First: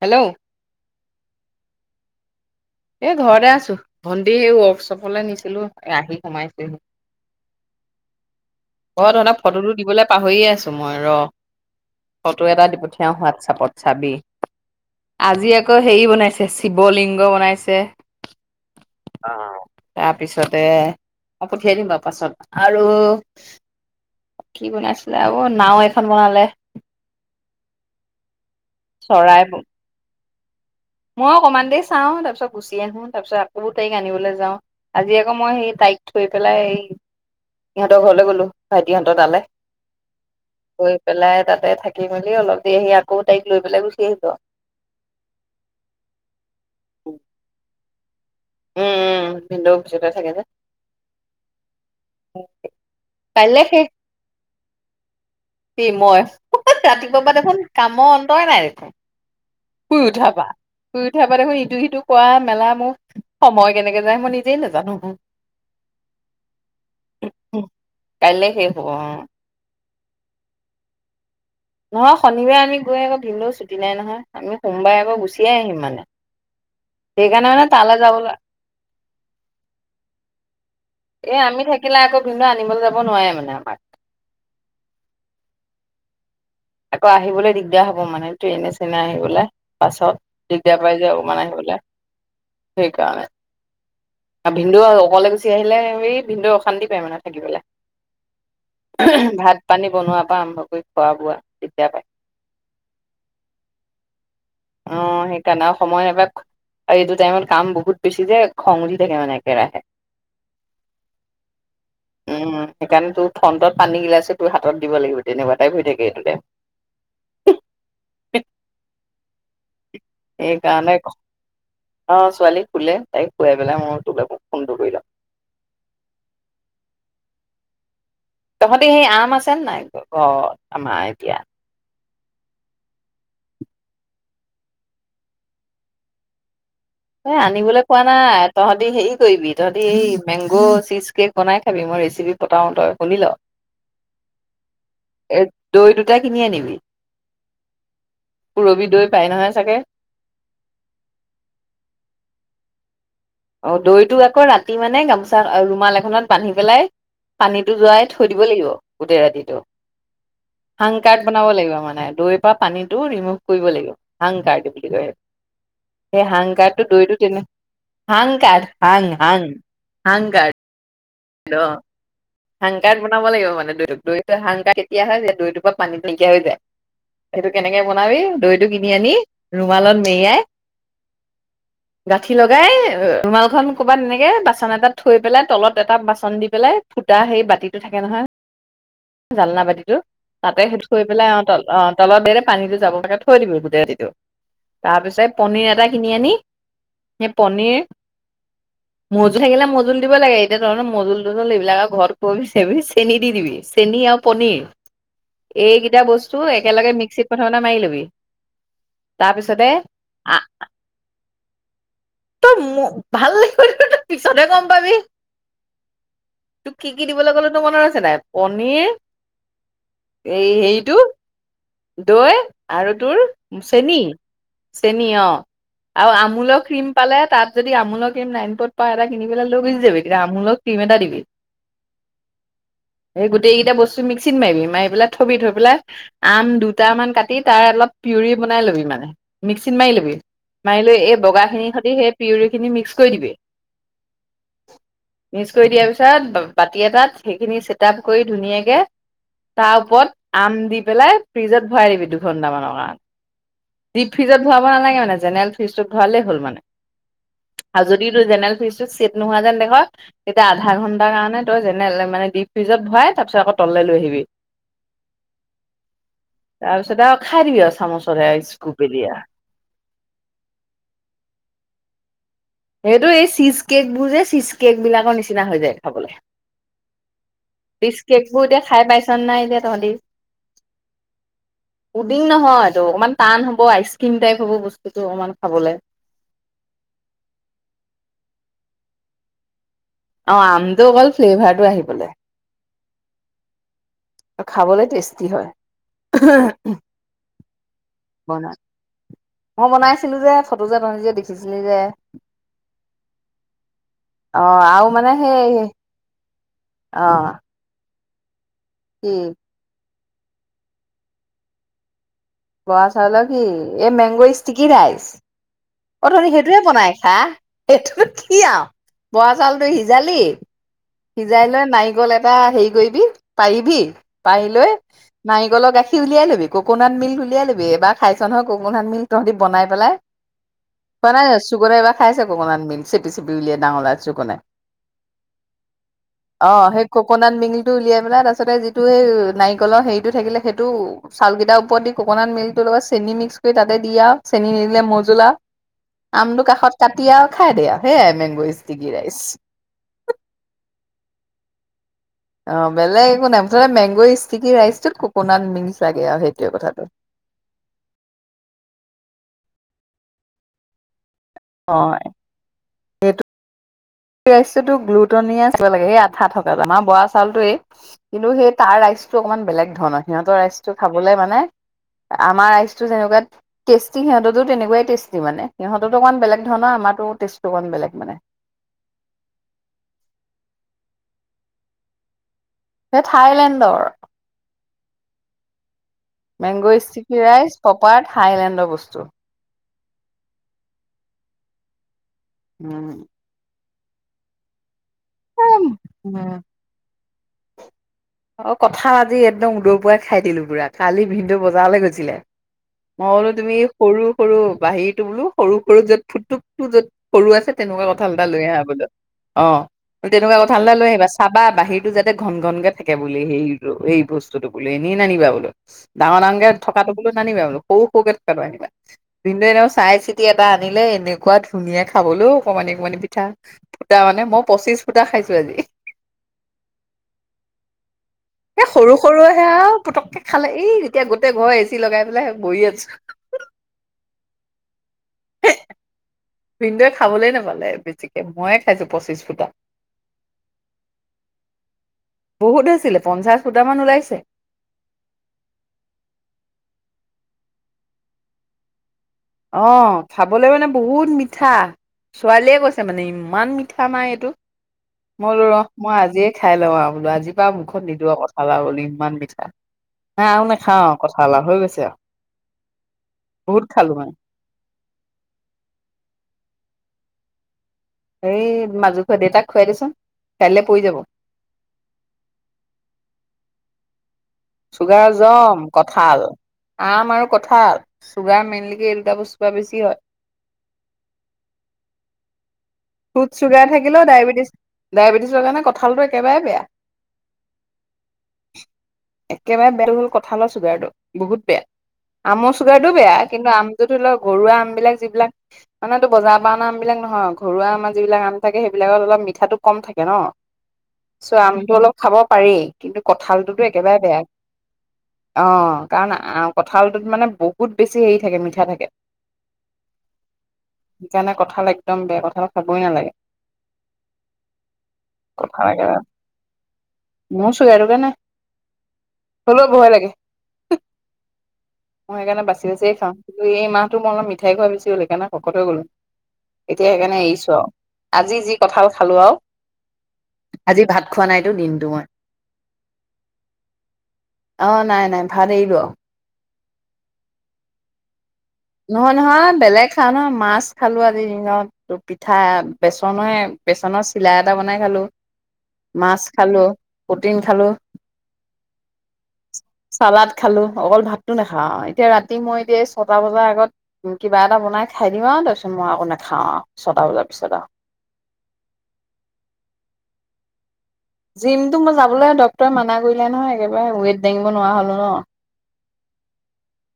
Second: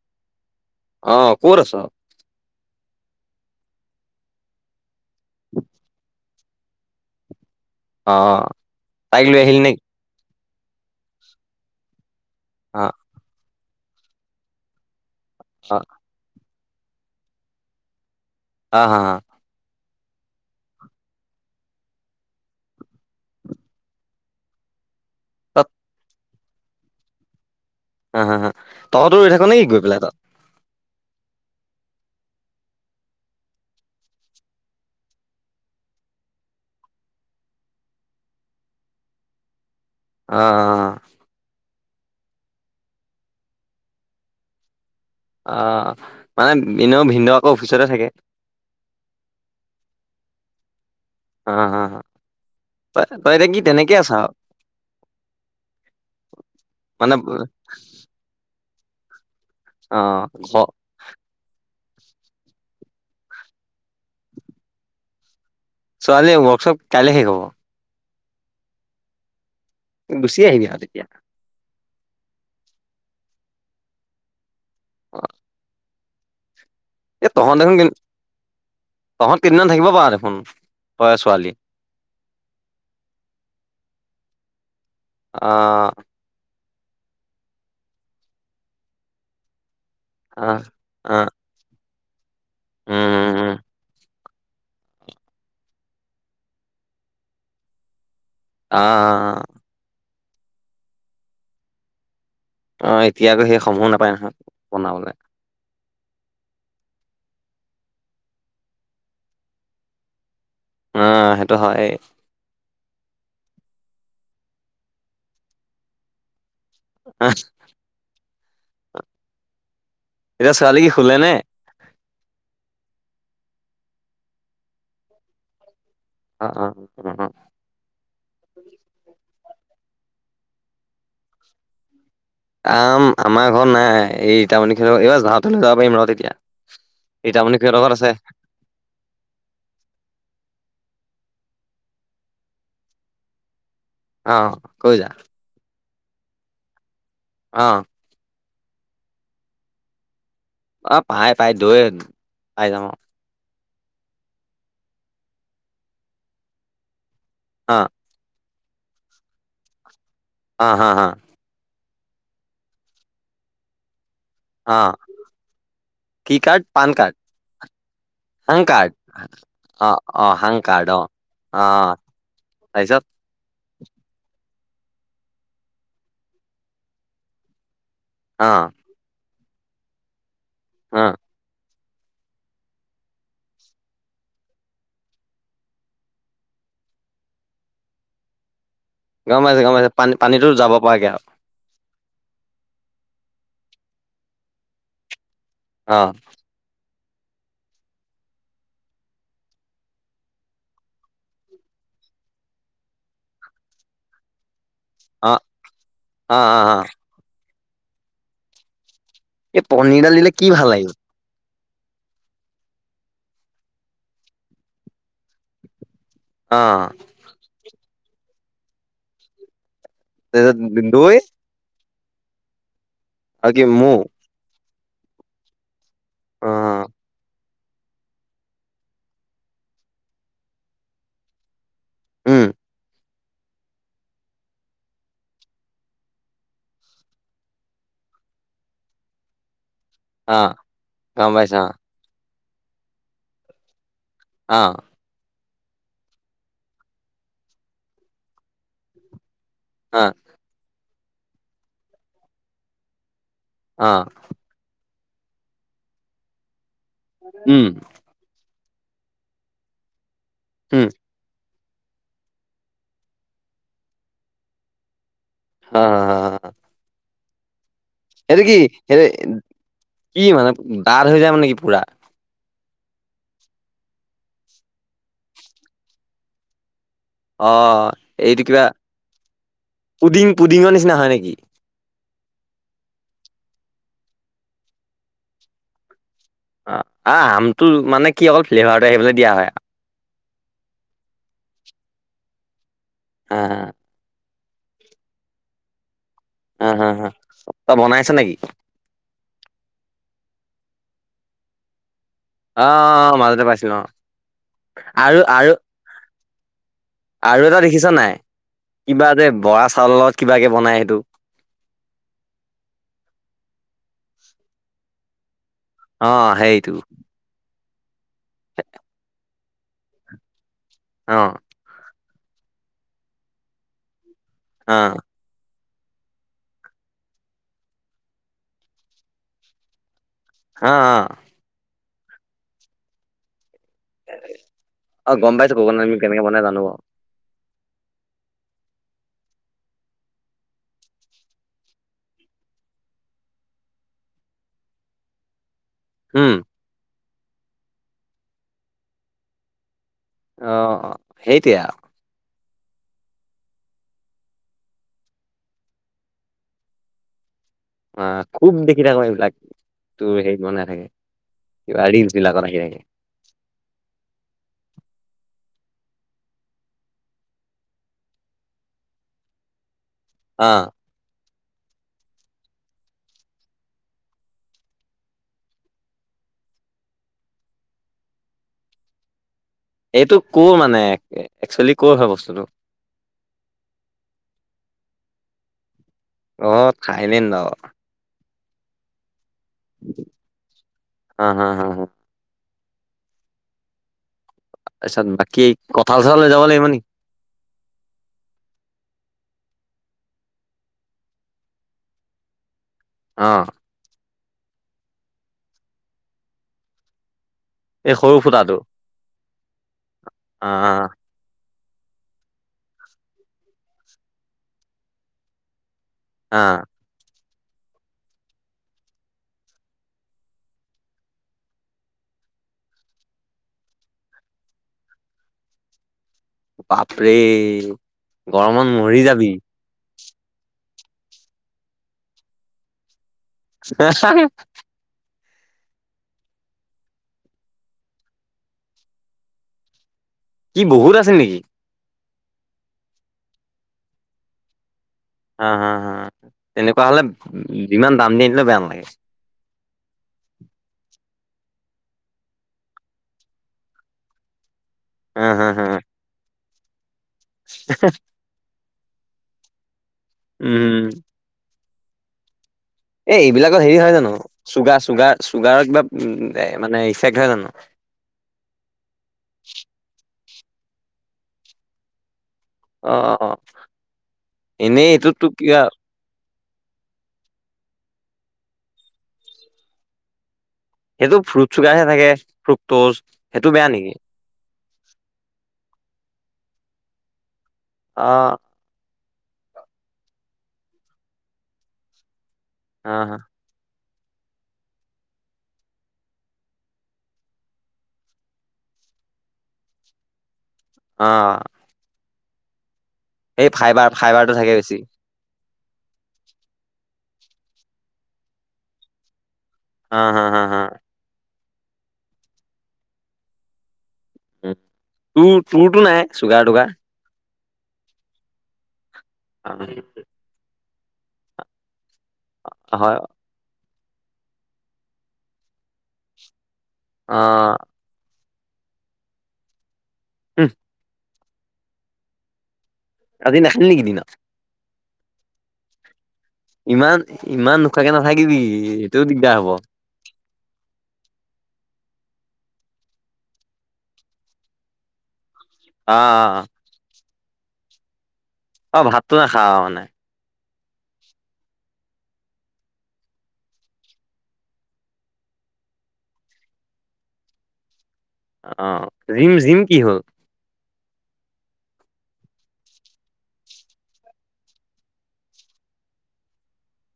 Hello! অ', ক'ত আছ? এই ঘৰতে আছোঁ, ভন্টি ৱৰ্কশ্বপলৈ নিছিলোঁ, আহি সোমাইছোহি। অ অ', তাইক তহতঁক লৈ আহিলি ফটোটো নেকি দিবলৈ পাহৰি আ চো, মই ৰ' ফটো এটা দি অ পঠিয়াও হোৱাটছপত, চাবি। আজি অ আকৌ হেৰি বনাইছে, শিৱ লিংগ বনাইছে। হা, হা, হা। তাৰপিছতে ম, পঠিয়াই দিম বাৰু পাছত, আৰু। কি বনাইছিলে আৰু, তত নাওঁ এখন বনালে। হা, হা, হা, তহঁতো ৰৈ চৰাই থাক নেকি গৈ পেলাই তাত? মই অকণমান দেৰি চাওঁ, তাৰপিছত গুচি আহোঁ, তাৰপিছত আকৌ তাইক আনিবলৈ যাওঁ, আজি আকৌ মই সেই তা তাইক থৈ পেলাই সিহঁতৰ ঘৰলৈ গ'লো, ভাইটিহঁতৰ তালে। অ গৈ পেলাই তাতে থাক থাকি মেলি অলপ দেৰি আহি আকৌ তাইক লৈ পেলাই গুচি আহিব। অ', মানে এনেয়ো ভিনদেউ আকৌ অফিচতে থাকে। উম, উম, ভিনদেউ অফিচতে থাকে যে। হা, হা, তই, তই এতিয়া কাইলে কি শেষ তেনেকে আছ? কি মই? মানে ৰাতিপুৱাৰ পৰা দেখোন কামৰ অন্তই নাই দেখোন। অ শুই উঠাপা, ঘ শুই উঠাপা দেখোন ইটো সিটো খোৱা মেলা মোৰ সময় কেনেকে যায়। মই নিজেই নাজানোঁ। ছোৱালী ৱৰ্কশ্বপ কাইলৈ শেষ হ'ব। কাইলে শেষ হ'ব অ'। তুমি গুচি আহিবি তেতিয়া। নহয়, শনিবাৰে আমি গৈ আকৌ ভিন্দ দেওঁৰ ছুটি নাই নহয়, আমি সোমবাৰে আকৌ গুচিয়ে আহিম মানে। এই সেইকাৰণে মানে তহঁতে দে তালৈ যাবলৈ তোহঁত কেইদিনমান থাকিব পাৰোঁ দেখোন। তই এই ছোৱালী আমি থাকিলে আকৌ ভিন্দে আনিবলৈ যাব নোৱাৰে মানে আমাক। আহ আকৌ আহিবলৈ দিগদাৰ হ'ব মানে ট্ৰেইনে চেৰেনে আহিবলৈ। অ পাছত দিগদাৰ পাই অ যাব মানে আহিবলৈ উম সেইকাৰণে। উম উম আৰু ভিন্দু অকলে গুচি আহিলে হেৰি ভিন্দৱে অশান্তি পায় মানে থাকি অ অ বোলে। ভাত পানী বনোৱাৰ পৰা আৰম্ভ কৰি খোৱা বোৱা দিগদাৰ পায়। অ' এতিয়া আকৌ সেই সময়ো নাপায় নহয়। অ' বনাবলে হেইকাৰণে অশ সময় নাপায় আৰু এইটো টাইমত কাম বহুত বেছি যে খং উঠ থাকে মানে একেৰাহে। অহ' হেইটো হয়। উম সেইকাৰণে তোৰ ফ্ৰণ্টত পানীগিলাছে তোৰ হাতত দিব লাগিব তেনেকুৱা টাই শুই থাকে এইটোতেই। আহহ এক এতিয়া ছোৱালী কি শুলে নে? অ' ছোৱালীক শুলে তাইক শুৱাই পেলাই মই তোলে ফোনটো কৰিলো। অঁ অঁ। তোহঁতে সেই আম আছেনে নাই ঘৰত আমাৰ এতিয়া আম আমাৰ ঘৰত নাই এই ইটামণি এইবাৰ যাওঁতে লৈ যাব পাৰিম ৰ তেতিয়া এ' ৰীতামণি খুৰীহঁতৰ আনিবলৈ ঘৰত কোৱা আছে নাই তোহঁতি হেৰি কৰিবি তোহঁতে এই মেংগ চিজ কেক বনাই খাবি মই ৰেচিপি পথাও তই শুনি ল। অ কৈ যা, এ দৈ দুটা কিনি আনিবি। অঁ পুৰবি দৈ পায় নহয় চাগে, অ পাই পাই দৈ পাই যাম অহ, অ দৈটো আকৌ ৰাতি মানে গামোচা ৰুমাল এখনত বান্ধি পেলাই পানীটো অ', যোৱাই থৈ দিব লাগিব, গোটেই ৰাতিটো অ', হা হাং হা কাৰ্ড বনাব লাগিব মানে। দৈৰ পৰা পানীটো ৰিমুভ কৰিব লাগিব। হাংকাৰ্ড বুলি অ', কয় সেইটো, সেই কি হাং কাৰ্ড কাৰ্ডটো পান দৈতটো কাৰ্ড তেনে হাং কাৰ হাং হাং হাং কাৰ অঁ হাংকাট বনাব লাগিব মানে দৈ- দৈতো হংকাৰ কেতিয়া হয় যে দৈটোৰ পৰা পানীত নাইকা হৈ যায় সেইটো কেনেকে বনাবি দৈটো অ', কিনি আনি ৰুমালত মেৰিয়াই হা, গাঁঠি লগাই ৰুমালখন কৰ'বাত এনেকে বাচন এটা থৈ পেলাই তলত এটা বাচন দি পেলাই, ফুটা সেই বাতিটো থাকে নহয় গম জালনা পাইছোঁ গম পাইছোঁ বাতিতো, পানী পানীতো তাতে যাব সেইটো কৰি পৰাকে আৰু পেলাই অ তলত ব পানীটো যাব লাগে থৈ দিবি গোটেই ৰাতিটো, তাৰ পিছত পনীৰ এটা কিনি অ', আনি সেই পনীৰ মজুল থাকিলে মজুল দিব লাগে এতিয়া ধৰণৰ মজুল তজুল এইবিলাক আৰু ঘৰত কবি চনি চেনি দি দিবি, চেনি আৰু পনীৰ অ', এই কিতা বস্তু অ', অ', অ', একেলগে মিঃচি মৰণা মাৰি লবি এই তাৰপিছতে পনীৰডাল দিলে কি ভাল লাগিব তো, ভাল লাগিবনে [unintelligible] পিছতহে গম পাবি। তোক অ', কি, কি দিবলৈ ক'লো তোৰ মনত আছে নাই? পনীৰ তাৰপিছত দৈ দৈ আৰু তোৰ আৰু কি চেনি, মৌ চেনি অ'। আৰু আমোলৰ অ', ক্ৰীম পালে তাত যদি আমোলৰ ক্ৰীম [unintelligible] এটা কিনি পেলাই লৈ গুচি যাবি, তেতিয়া আমোলৰ ক্ৰীম এটা দিবি। উম, এই গোটেইকেইটা বস্তু মিক্সিত মাৰিবি, মাৰি পেলাই থ'বি থৈ পেলাই আম দুটামান কাটি তাৰ অলপ পিউৰি বনাই ল'বি মানে মিক্স মাৰি ল'বি অ', মাৰি লৈ এই গম পাইছোঁ অ'। বগাখিনিৰসতি সেই পিউৰিখিনি মিক্স কৰি দিবি। অ মিক্স কৰি দিয়াৰ পিছত ব-বাতি এটাত সেইখিনি চেটাপ কৰি ধুনীয়াকে তাৰ অ ওপৰত আম দি পেলাই ফ্ৰিজত ভৰাই দিবি দুঘন্টা মানৰ কা অ ডিপ ফ্ৰীজত ভৰাব নালাগে মানে, জেনেৰেল ফ্ৰীজটোত ভৰালেই হ'ল মানে উম আৰু যদি তোৰ জেনেৰেল ফ্ৰিজটো চেট নোহোৱা যেন দেখ, তেতিয়া আধা উম ঘন্টাৰ কাৰণে তই যেনে মানে ডিপ ফ্ৰিজত ভৰাই তাৰপিছত আকৌ তললে লৈ আহিবি। অ তাৰপিছত আৰু খাই দিবি আৰু। চামুচতে সেইটো কি? সেইটো স্কুপেদিয়া। কি মানে ডাঠ হৈ যাব নেকি পুৰা? সেইটো এই চীজ কেকবোৰ যে, চীজ কেকবিলাকৰ নিচিনা হৈ যায় খাবলে। অ চিজ এইটো কেকবোৰ এতিয়া কিবা খাই পাইছনে নাই এতিয়া তহঁতি? পুডিং পুডিঙৰ নিচিনা হয় নেকি উদিং নহয় এইটো অকণমান টান হ'ব আইচক্ৰীম টাইপ হ'ব বস্তুটোতো অকমান খাবলে। আ-আমটো মানে কি অলপ ফ্লেভাৰত আহিবলৈ দিয়া হয়। অ আমটো অকল ফ্লেভাৰটো আহিবলৈ। অহ আৰু খাবলৈ টেষ্টি হা হয়। হা হা। তই বনাইছ নেকি মই বনাইছিলো যে, ফটো যে তহঁতি যে দেখিছিলি যে। অ মাজতে পাইছিলো অ। অ মানে আৰু, সেই আৰু অ আৰু এটা দেখিছা নাই? কিবা কি যে বৰা চাউলত কিবাকে বনাই সেইটো? বৰা চাউলৰ কি, এই মেংগৰ ষ্টিকি ৰাইচ? অ [unintelligible] সেইটোয়ে বনাই খা। এইটো কি আৰু বৰা চাউলটো সিজালি অ সিজাই লৈ নাৰিকল এটা হেৰি কৰিবি, পাৰিবি পাৰি লৈ অ নাৰিকলক গাখি উলিয়াই লবি, কক'নাট মিলক উলিয়াই ল'বি, এবাৰ খাইছ নহয় কক'নাট মিল তহঁতি বনাই পেলাই অ অ পোৱা নাই [unintelligible] খাইছে ককণত মিল্ক চেপি চেপি উলিয়াই। অ গম পাইছো ককনাট মিল্ক কেনেকে বনাই [inaudible] অ জানো বাৰু সেই ককনাট, টো উলিয়াই পেলাই, তাৰিছতে যিটো সেই নাৰিকলৰ হেৰিটো থাকিলে সেইটো চাউকেইটাৰ ওপৰত দি ককনাট মিলটো ত চেনি মিক্স কৰি তাতে দিয়া, চেনি নিদিলে মজলা উম আমটো কাষত কাটি আৰু খাই দে আৰু, সেয়াই মেংগ স্তিকি ৰাইচ। অ সেইটোৱে আৰু। অ বেলেগ একো নাই মুতে মেংগ ষ্টিকি ৰাইচটোত ককোনাট মিক্স লাগে আৰু সেইটোৱে কথাটো [unintelligible] অ খুব দেখি থাকো এইবিলাক, তোৰ হেইৰিত মন থাকে অ ৰিলছ বিলাকত আহি থাকে। স ৰাইচ গ্লুটনিয় থাকিব লাগে। সেই আঠা থকা। আমাৰ বৰা চাউ টোৱেই, কিন্তু সেই তাৰ ৰাই অকমান বেলেগ ধৰণৰ। সিহতৰ অ ৰাইটো খাবলে মানে আমাৰ ৰাইচতটো যেনেকুৱাত টেষ্টি, সিহঁতৰ তেনেকুৱাই টেষ্টি মানে, সিহঁতৰটো অকমান বেলেগ ধৰণৰ। আমাৰো টেষ্টটো অকমান বেলেগ মানে। এইটো কৰোৰ মানে, একচুৱেলি কৰ হয় বস্তুটো? সেই থাইলেণ্ডৰ। অ মেংগ' ষ্টিকি থাইলেণ্ড অ ৰাইচ, পপাৰ্ড হাইলেণ্ডৰ বস্তু। হা! হা! হা! উম তাৰপিছত বাকী কঁঠাল চঠাল লৈ যাব লাগিব নি অ কথা আজি একদম উদৰ পাই খাই দিলো পুৰা। কালি ভিনদেও বজাৰলৈ গৈছিলে। মই অ বোলো তুমি সৰু সৰু বাহীতটো বোলো সৰু সৰু য'ত ফুটুকটো য'ত সৰু আছে তেনেকুৱা এই কঠাল সৰু এটা লৈ ফুটাটো আহা গৈ যোৱা। অ তেনেকুৱা অ অ কঠালটা লৈ আহিবা চাবা বাহিৰ এইটো যাতে ঘন ঘন কে থাকে বুলি, সেই এই বস্তুটো বোলে এনেই নানিবা বোলো। ডাঙৰ অ ডাঙৰকে থকাতটো বুলোঁ নানিবা বোলোঁ। সৰু, সৰুকে থকা আনিবা। ভীনদেও অনেও চাই চিতি এটা আনিলে এনেকুৱা ধুনীয়া খাবলৈও অকণমান এনে মানে পিঠা ফুটা মানে, মই পঁচিশ ফুটা খাইছো আজি। বাপৰে! গৰমত মৰি যাবি। পুটককে খালে এই এতিয়া গোটেই ঘৰ এচি লগাই পেলাই বহি আছো। [unintelligible] [unintelligible] ভীনদেও খাবলৈ নাপালে বেছিকে, ময়ে খাইছো পঁচিশ ফুটা। কি বহুত আছে নেকি? বহুত আছিলে। পঞ্চাশ সূটামান ওলাইছে। হা হা হা তেনেকুৱা হলে যিমান দাম দি দিলে বেয়া নালাগে। অ খাবলৈ মানে বহুত মিঠা। ছোৱালীয়ে কৈছে মানে ইমান মিঠা মা এইটো হা মইলো হা ৰহ, হা মই আজিয়ে খাই লওঁ আও বোলো, আজিৰ পৰা আও মুখত নিদো আও [unintelligible] বুলি। ইমান মিঠা। হা আও নাখাওঁ উম আও কঠাল আও, হৈ গৈছে আও। এ এইবিলাকত হেৰি হয় জানো? চুগা-চুগাৰ-চুগাৰৰ কিবা এ মানে ইফেক্ট হয় জানো? কাইলৈ পই যাব। অ', অ'। এনেই চুগাৰ এইটোতো কিবা জম, কঠাল। আম আৰু কঁঠাল চুগাৰ মেইনলিকে এই দুটা বস্তু পা বেছি হয়। সেইটো ফ্ৰুট চুগাৰহে থাকে। ফ্ৰু ফ্ৰুট ছুগাৰ থাকিলেও ডায়েবেটিছ-ডায়েবেটিছৰ কাৰণে কঁঠালটো একেবাৰে বেয়া। অ'। একেবাৰে বেয়া [unintelligible] হ'ল কঠালৰ চুগাৰটো, বহুত বেয়া। আমৰ চুগাৰটো বেয়া, অ', কিন্তু আম তো ধৰি লওক, ঘৰুৱা আম বিলাক যিবিলাক মানেতো বজাৰ পৰা অনা আম বিলাক নহয়, ঘ ঘৰুৱা আমাৰ যিবিলাক আম থাকে, সেইবিলাকত অলপ মিঠাটো কম থাকে ন। অ', চ' আমটো অলপ খাব পাৰি। কিন্তু এই কঁঠালটোতো ফাইবাৰ একেবাৰে বেয়া। ফাইবাৰটো থাকে বেছি অ', কাৰণ আ-কঁঠালটোত মানে বহুত বেছি হেৰি থাকে মিঠা থাকে। হা, হা, হা, হা। কঠাল একদম বেয়া। কঠালক খাবই নেলাগে। উম, তোৰ-তোৰতো একেবাৰে নাই চুগাৰ-তুগাৰ? মোৰ চুগাৰ-তুগাৰ নাই, হ'লেও বহয় লাগে। মই সেইকাৰণে বাচি-বাচিয়ে হয় খাও। কিন্তু এই মাহটো মই অলপ মিঠাই খোৱা বেচি হ'ল, সেইকাৰণে শকত হৈ গ'লো। এতিয়া সেইকাৰণে এৰিছো অ', আও। আজি যি কঁঠাল খালো আও, উম, আজি ভাত খোৱা নাইতো দিনটো মই। আজি নাখালি নেকি দিনত? অ', নাই, নাই, ভাত এৰিলো আও। ইমান, ইমান নখোৱাকে নাথাকিবি। এইটোও নহয়, দিগদাৰ হ'ব নহয়। অ', বেলেগ খাও নহয়, মাছ খালো আজি দিনত। পিঠা, বাচনৰে, বেচনৰ চিলা এটা বনাই খালো, মাছ অ', খালো। প্ৰটিন খালো। অ', ভাতটো নাখাঅঁ মানে? চালাড খালো। অকল ভাতটো নাখাওঁ আও। এতিয়া ৰাতি মই এতিয়া ছটা বজা আ ত কিবা এটা বনাই খাই দিম আৰু। তাৰপিছত মই আকৌ নাখাওঁ আও, ছটা বজাৰ পিছত আৰু অ', জিম, জিম কি হ'ল? জিমটো মই যাবলৈ ডক্তৰৰে মানা কৰিলে নহয়। একেবাৰে ৱেইট দাঙিব নোৱাৰা হ'লো ন।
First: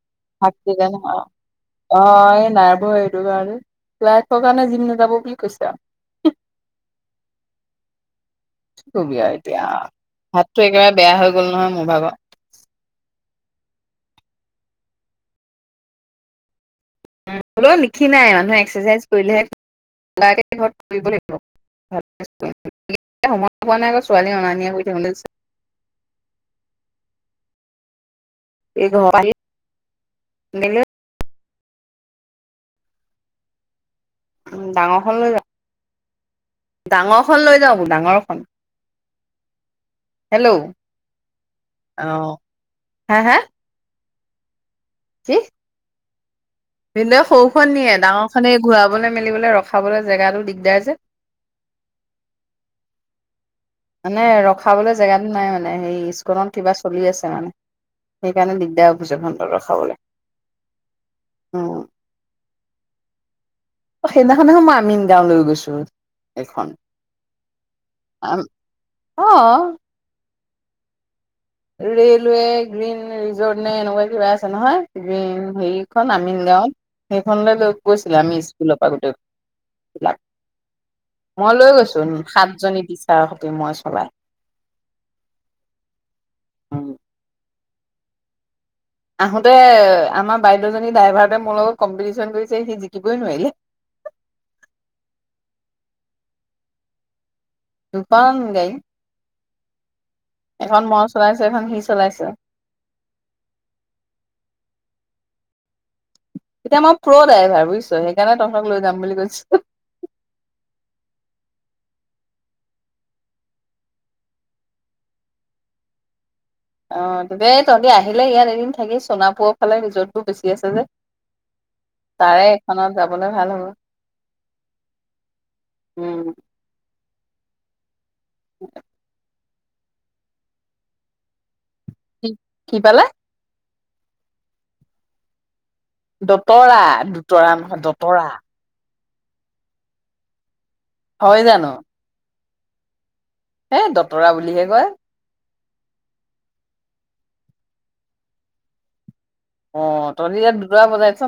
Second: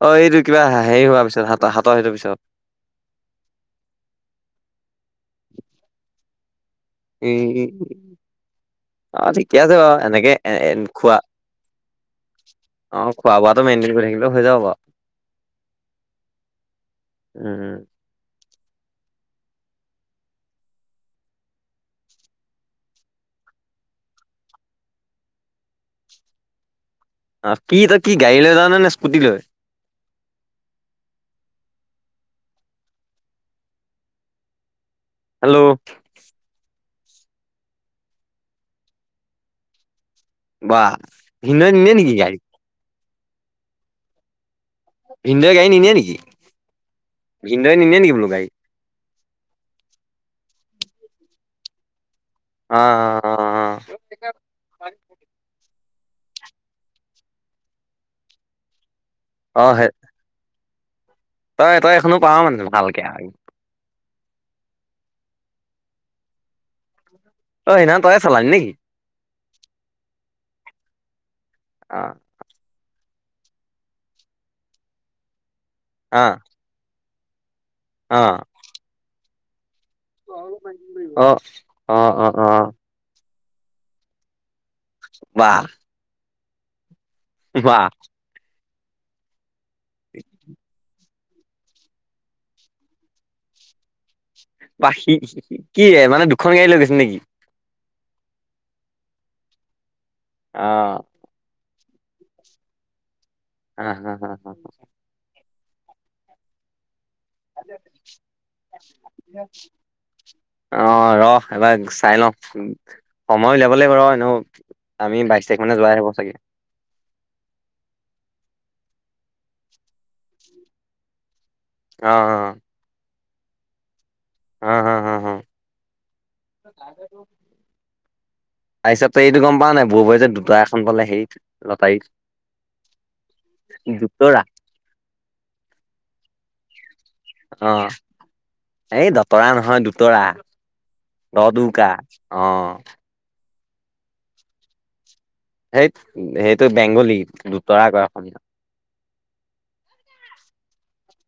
অ', এইটো হাক কিবা দিলে হেৰি নহয়। হোৱাৰ পিছত হাত হাতৰ সেইটো অ', পিছত এ নাৰ্ভৰ হেটো কাৰণে তোৰ কাৰণে জিম নাযাব বুলি কৈছে আও। এই কি কবি অ', আৰু ঠিকে এতিয়া আছে বাৰু। এনেকে-এ হাতটো একেবাৰে বেয়া খোৱা। হৈ গ'ল নহয় মোৰ ভাগৰ অ'। খোৱা-বোৱাটো মেইনটেইন কৰি থাকিলে হৈ যাব বাৰু। হ'লেও উম, নিক্ষিনাই মানুহে এক্সাৰচাইজ কৰিলেহে [unintelligible] কৰিব লাগিব। [unintelligible] সময় পোৱা নাই আকৌ ছোৱালী অনা-নিয়া কৰি থাকোতে গৈছে। [inaudible] অ', কি তই কি গাড়ী লৈ যাৱনে নে স্কুটি আহি লৈ? মেলি উম, ডাঙৰ হেল্ল'। ডাঙৰখন লৈ যাওঁ, ডাঙৰখন। হেল্ল' বাহঃ, ভিনদেউ নিনিয়ে নেকি অ গাড়ী? হা, হা? কি ভিনদৈ গাড়ী নেনিয়ে নেকি? ভিনদেউ সৰুখন ভিনদেউৱে নিয়ে, নিনিয়ে নেকি বোলো ডাঙৰ গাড়ী? খন এ ঘূৰাবলৈ মেলিবলৈ ৰখাবলৈ জেগাটো দিগদাৰ যে। অ' অ' অ'। মানে ৰখাবলৈ জেগাটো নাই মানে হেৰি স্কিলন কিবা চলি আছে মানে সেইকাৰণে দিগদাৰ অভিযোগ অ', অ', সেই ৰখাবলৈ। তই উম তই এখনো পাও মানে ভালকে আৰু। সেইদিনাখননে মই আমিনগাঁও লৈ গৈছো, এইখন ঐ না তইয়ে চলালি নেকি? অ' অ', ৰেলৱে গ্ৰীণ ৰিজৰ্ট নে এনেকুৱা কিবা আছে নহয় গ্ৰীণ হেৰিখন অ', আমিনগাঁৱত সেইখনলৈ লৈ গৈছিলো আমি অ'। স্কুলৰ পৰা গোতে বিলাক, অ', মই লৈ গৈছো অ', অ', অ', সাতজনী টিচাৰ হকে মই চলাই। বাহ। উম। বাহ। আহোতে আমাৰ বাইদউজনী ড্ৰাইভাৰ মোৰ লগত কম্পিটিশন কৰিছে সি জিকিবই নোৱাৰিলে। পাখি কি মানে দুখন গাড়ী লৈ গৈছিলি নেকি? দুখন গাড়ী এখন অ', মই চলাইছো এখন সি চলাইছে। হা হা হা। এতিয়া মই প্ৰ ড্ৰাইভাৰ বুজিছ সেইকাৰণে তহঁতক লৈ যাম বুলি কৈছোঁ। অ' ৰহ এবাৰ চাই লওঁ, সময় উলিয়াব লাগিবৰ এনে আমি বাইশ তাৰিখ মানে যোৱাই হ'ব চাগে। অ', দে তহঁতি আহিলে ইয়াত এদিন থাকি সোণাপুৰৰ ফালে ৰিজটবোৰ বেছি আছে যে। অ', তাৰে এখনত যাবলৈ ভাল হ'ব। হা হা হা হা। উম। তাৰপিছত তই এইটো গম পা নে নাই ভোৰভোৰাই যে পালে হেৰিত। কি কি পালে? দুতৰা‌। দতৰা দুতৰা অ নহয় দতৰা। এই দতৰা নহয়, দুতৰা হয় 'দ'ত 'ও' কাৰ, অ'। হে দতৰা বুলিহে কয়। সেই সেইটো বেংগলী দুতৰা কয় অসমীয়াত। অ' ত ইয়াত দুতৰা বুজাই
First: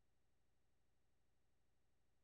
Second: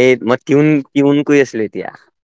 এই মই টিউন টিউন কৰি আছিলোঁ এতিয়া।